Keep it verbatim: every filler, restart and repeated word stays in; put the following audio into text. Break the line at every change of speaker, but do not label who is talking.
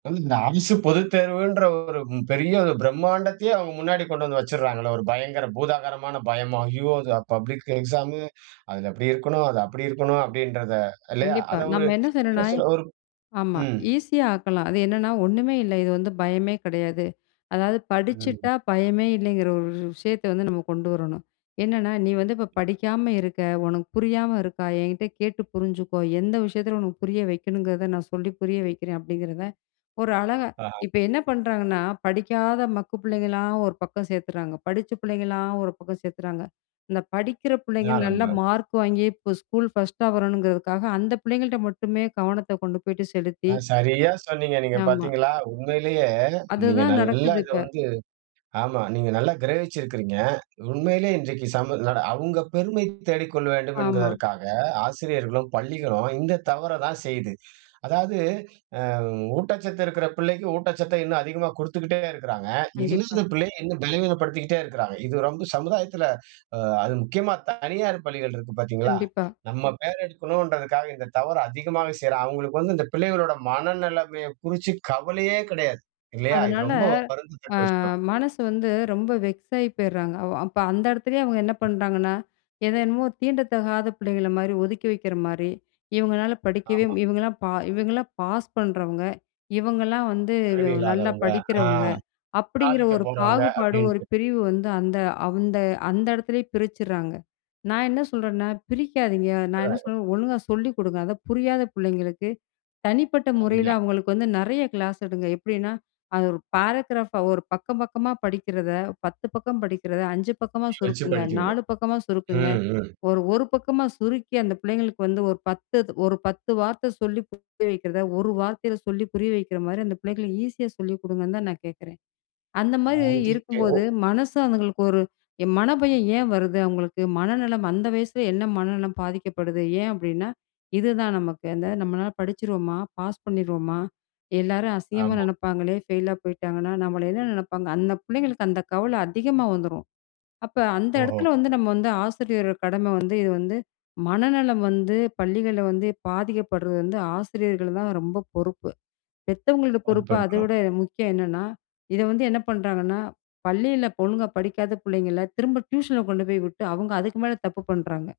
இந்த அரசு பொதுத்தேர்வுன்ற ஒரு பெரிய ஒரு பிரம்மாண்டத்தையே அவங்க முன்னாடி கொண்டு வந்து வச்சுடுறாங்கல்ல ஒரு பயங்கர பூதாகரமான பயம். "ஐயோ! இது பப்ளிக் எக்ஸாம் அதில் அப்படி இருக்கணும் அது அப்படி இருக்கணும்." அப்படின்றத இல்லையா?
கண்டிப்பா
அத ஒரு
நம்ம என்ன
என்ன
செய்யணும்னா
சொல்ல, ஒரு
ஆமா
ம்.
ஈஸியா ஆக்கலாம். அது என்னன்னா ஒன்னுமே இல்ல இது வந்து பயமே கிடையாது. அதாவது படிச்சிட்டா
ம்.
பயமே இல்லைங்கிற ஒரு விஷயத்த வந்து நம்ம கொண்டு வரணும். என்னன்னா "நீ வந்து இப்ப படிக்காம இருக்க. உனக்கு புரியாம இருக்கா என்கிட்ட கேட்டு புரிஞ்சுக்கோ, எந்த விஷயத்தில உனக்கு புரிய வைக்கணுங்கிறத நான் சொல்லி புரிய வைக்கிறேன்." அப்படிங்கிறத ஒரு அழகா
ஆ.
இப்ப என்ன பண்ணுறாங்கன்னா படிக்காத மக்கு பிள்ளைங்களலாம் ஒரு பக்கம் சேர்த்துடுறாங்க. படித்த பிள்ளைங்களலாம் ஒரு பக்கம் சேர்த்துறாங்க. இந்த படிக்கிற பிள்ளைங்க
இதெல்லா
நல்லா
ரொம்ப.
மார்க் வாங்கி இப்போ ஸ்கூல் ஃபர்ஸ்ட்டா வரணுங்கிறதுக்காக அந்த பிள்ளைங்கள்ட்ட மட்டுமே கவனத்தை கொண்டு போய்ட்டு செலுத்தி
சரியா சொன்னீங்க. நீங்க
ஆமா.
பார்த்தீங்களா? உண்மையிலேயே நீங்க
அதுதான்
நல்லா
நடக்குது
இத
இப்ப.
வந்து ஆமா நீங்க நல்லா கிரகிச்சு இருக்கறீங்க. உண்மையிலேயே இன்றைக்கு சமூ அவங்க பெருமை தேடிக் கொள்ள வேண்டும்
ஆமா.
என்பதற்காக ஆசிரியர்களும், பள்ளிகளும் இந்த தவற தான் செய்து. அதாவது அ ஊட்டச்சத்து இருக்கிற பிள்ளைக்கு ஊட்டச்சத்த இன்னும் அதிகமா குடுத்துக்கிட்டே இருக்கறாங்க.
கண்டிப்பா.
இல்லாத பிள்ளையை இன்னும் பலவீனப்படுத்திகிட்டே இருக்கிறாங்க இது ரொம்ப சமுதாயத்தில, அது முக்கியமா தனியார் பள்ளிகள் இருக்கு பார்த்தீங்களா,
கண்டிப்பா.
நம்ம பேர் எடுக்கணுன்றதுக்காக இந்த தவறு அதிகமாக செய்றாங்க. அவங்களுக்கு வந்து இந்த பிள்ளைகளோட மனநிலைமையை குறிச்சு கவலையே கிடையாது. இல்லையா? இது
அதனால
ரொம்ப வருந்தத்தக்க
அ
விஷயம்.
மனசு வந்து ரொம்ப வெக்ஸ் ஆகி போயிட்றாங்க. அவ அப்போ அந்த இடத்துலேயே அவங்க என்ன பண்ணுறாங்கன்னா எதென்னமோ தீண்ட தகாத பிள்ளைங்கள மாதிரி ஒதுக்கி வைக்கிற மாதிரி இவங்களால படிக்கவே,
ஆமா.
இவங்கலாம் பா இவங்களலாம் பாஸ் பண்ணுறவங்க. இவங்கலாம் வந்து
திறமை
நல்லா
இல்லாதவங்க அ
படிக்கிறவங்க அப்படிங்கிற
சாதிக்க
ஒரு
போறவங்க
பாகுபாடு ஒரு
அப்படின்ட்டு.
பிரிவு வந்து அந்த அந்த அந்த இடத்திலேயே பிரிச்சிட்றாங்க. நான் என்ன சொல்றேன்னா பிரிக்காத நான் என்ன
அத.
சொல்லணும். ஒழுங்கா சொல்லிக் குடுங்க அதை புரியாத பிள்ளைங்களுக்கு தனிப்பட்ட முறையில
அம்யா
அவங்களுக்கு வந்து நிறைய கிளாஸ் எடுங்க. எப்படின்னா அது ஒரு பாராகிராப் ஒரு பக்கம் பக்கமா படிக்கிறத பத்து பக்கம் படிக்கிறத அஞ்சு பக்கமா
வச்சு
சுருக்குங்க. நாலு
படிக்கவைக்கறாங்க.
பக்கமா சுருக்குங்க.
ம். ம்.
ஒரு ஒரு பக்கமா சுருக்கி அந்த பிள்ளைங்களுக்கு வந்து ஒரு பத்து ஒரு பத்து வார்த்தை சொல்லி புரிய வைக்கிறத ஒரு வார்த்தையில சொல்லி புரிய வைக்கிற மாதிரி அந்த பிள்ளைகளுக்கு ஈஸியா சொல்லி கொடுங்கன்னு தான் நான் கேட்குறேன். அந்த மாதிரி இருக்கும்போது
வாங்கிக்கணும்.
மனசு அவங்களுக்கு ஒரு மனபயம் ஏன் வருது? அவங்களுக்கு மனநலம் அந்த வயசில என்ன மனநலம் பாதிக்கப்படுது? ஏன் அப்படின்னா இதுதான் நமக்கு அந்த "நம்மளால படிச்சிடுவோமா பாஸ் பண்ணிருவோமா எல்லாரும் அசிங்கமா
ஆமா.
நினைப்பாங்களே ஃபெயிலா போய்ட்டாங்கன்னா நம்மள என்ன நினைப்பாங்க." அந்த பிள்ளைங்களுக்கு அந்த கவல அதிகமா வந்துரும் அப்போ அந்த
ஓஹோ!
இடத்துல வந்து நம்ம வந்து ஆசிரியர் கடமை வந்து இது வந்து மனநலம் வந்து பள்ளிகள்ல வந்து பாதிக்கப்படுறது வந்து ஆசிரியர்கள் தான் ரொம்ப பொறுப்பு. பெத்தவங்களோட பொறுப்பு அதை
பொருப்பெடுக்கணும்.
விட முக்கியம். என்னன்னா இதை வந்து என்ன பண்ணுறாங்கன்னா பள்ளியில பொண்ணுங்க படிக்காத பிள்ளைங்கள திரும்ப டியூஷன்ல கொண்டு போய் விட்டு அவங்க அதுக்கு மேல தப்பு பண்றாங்க.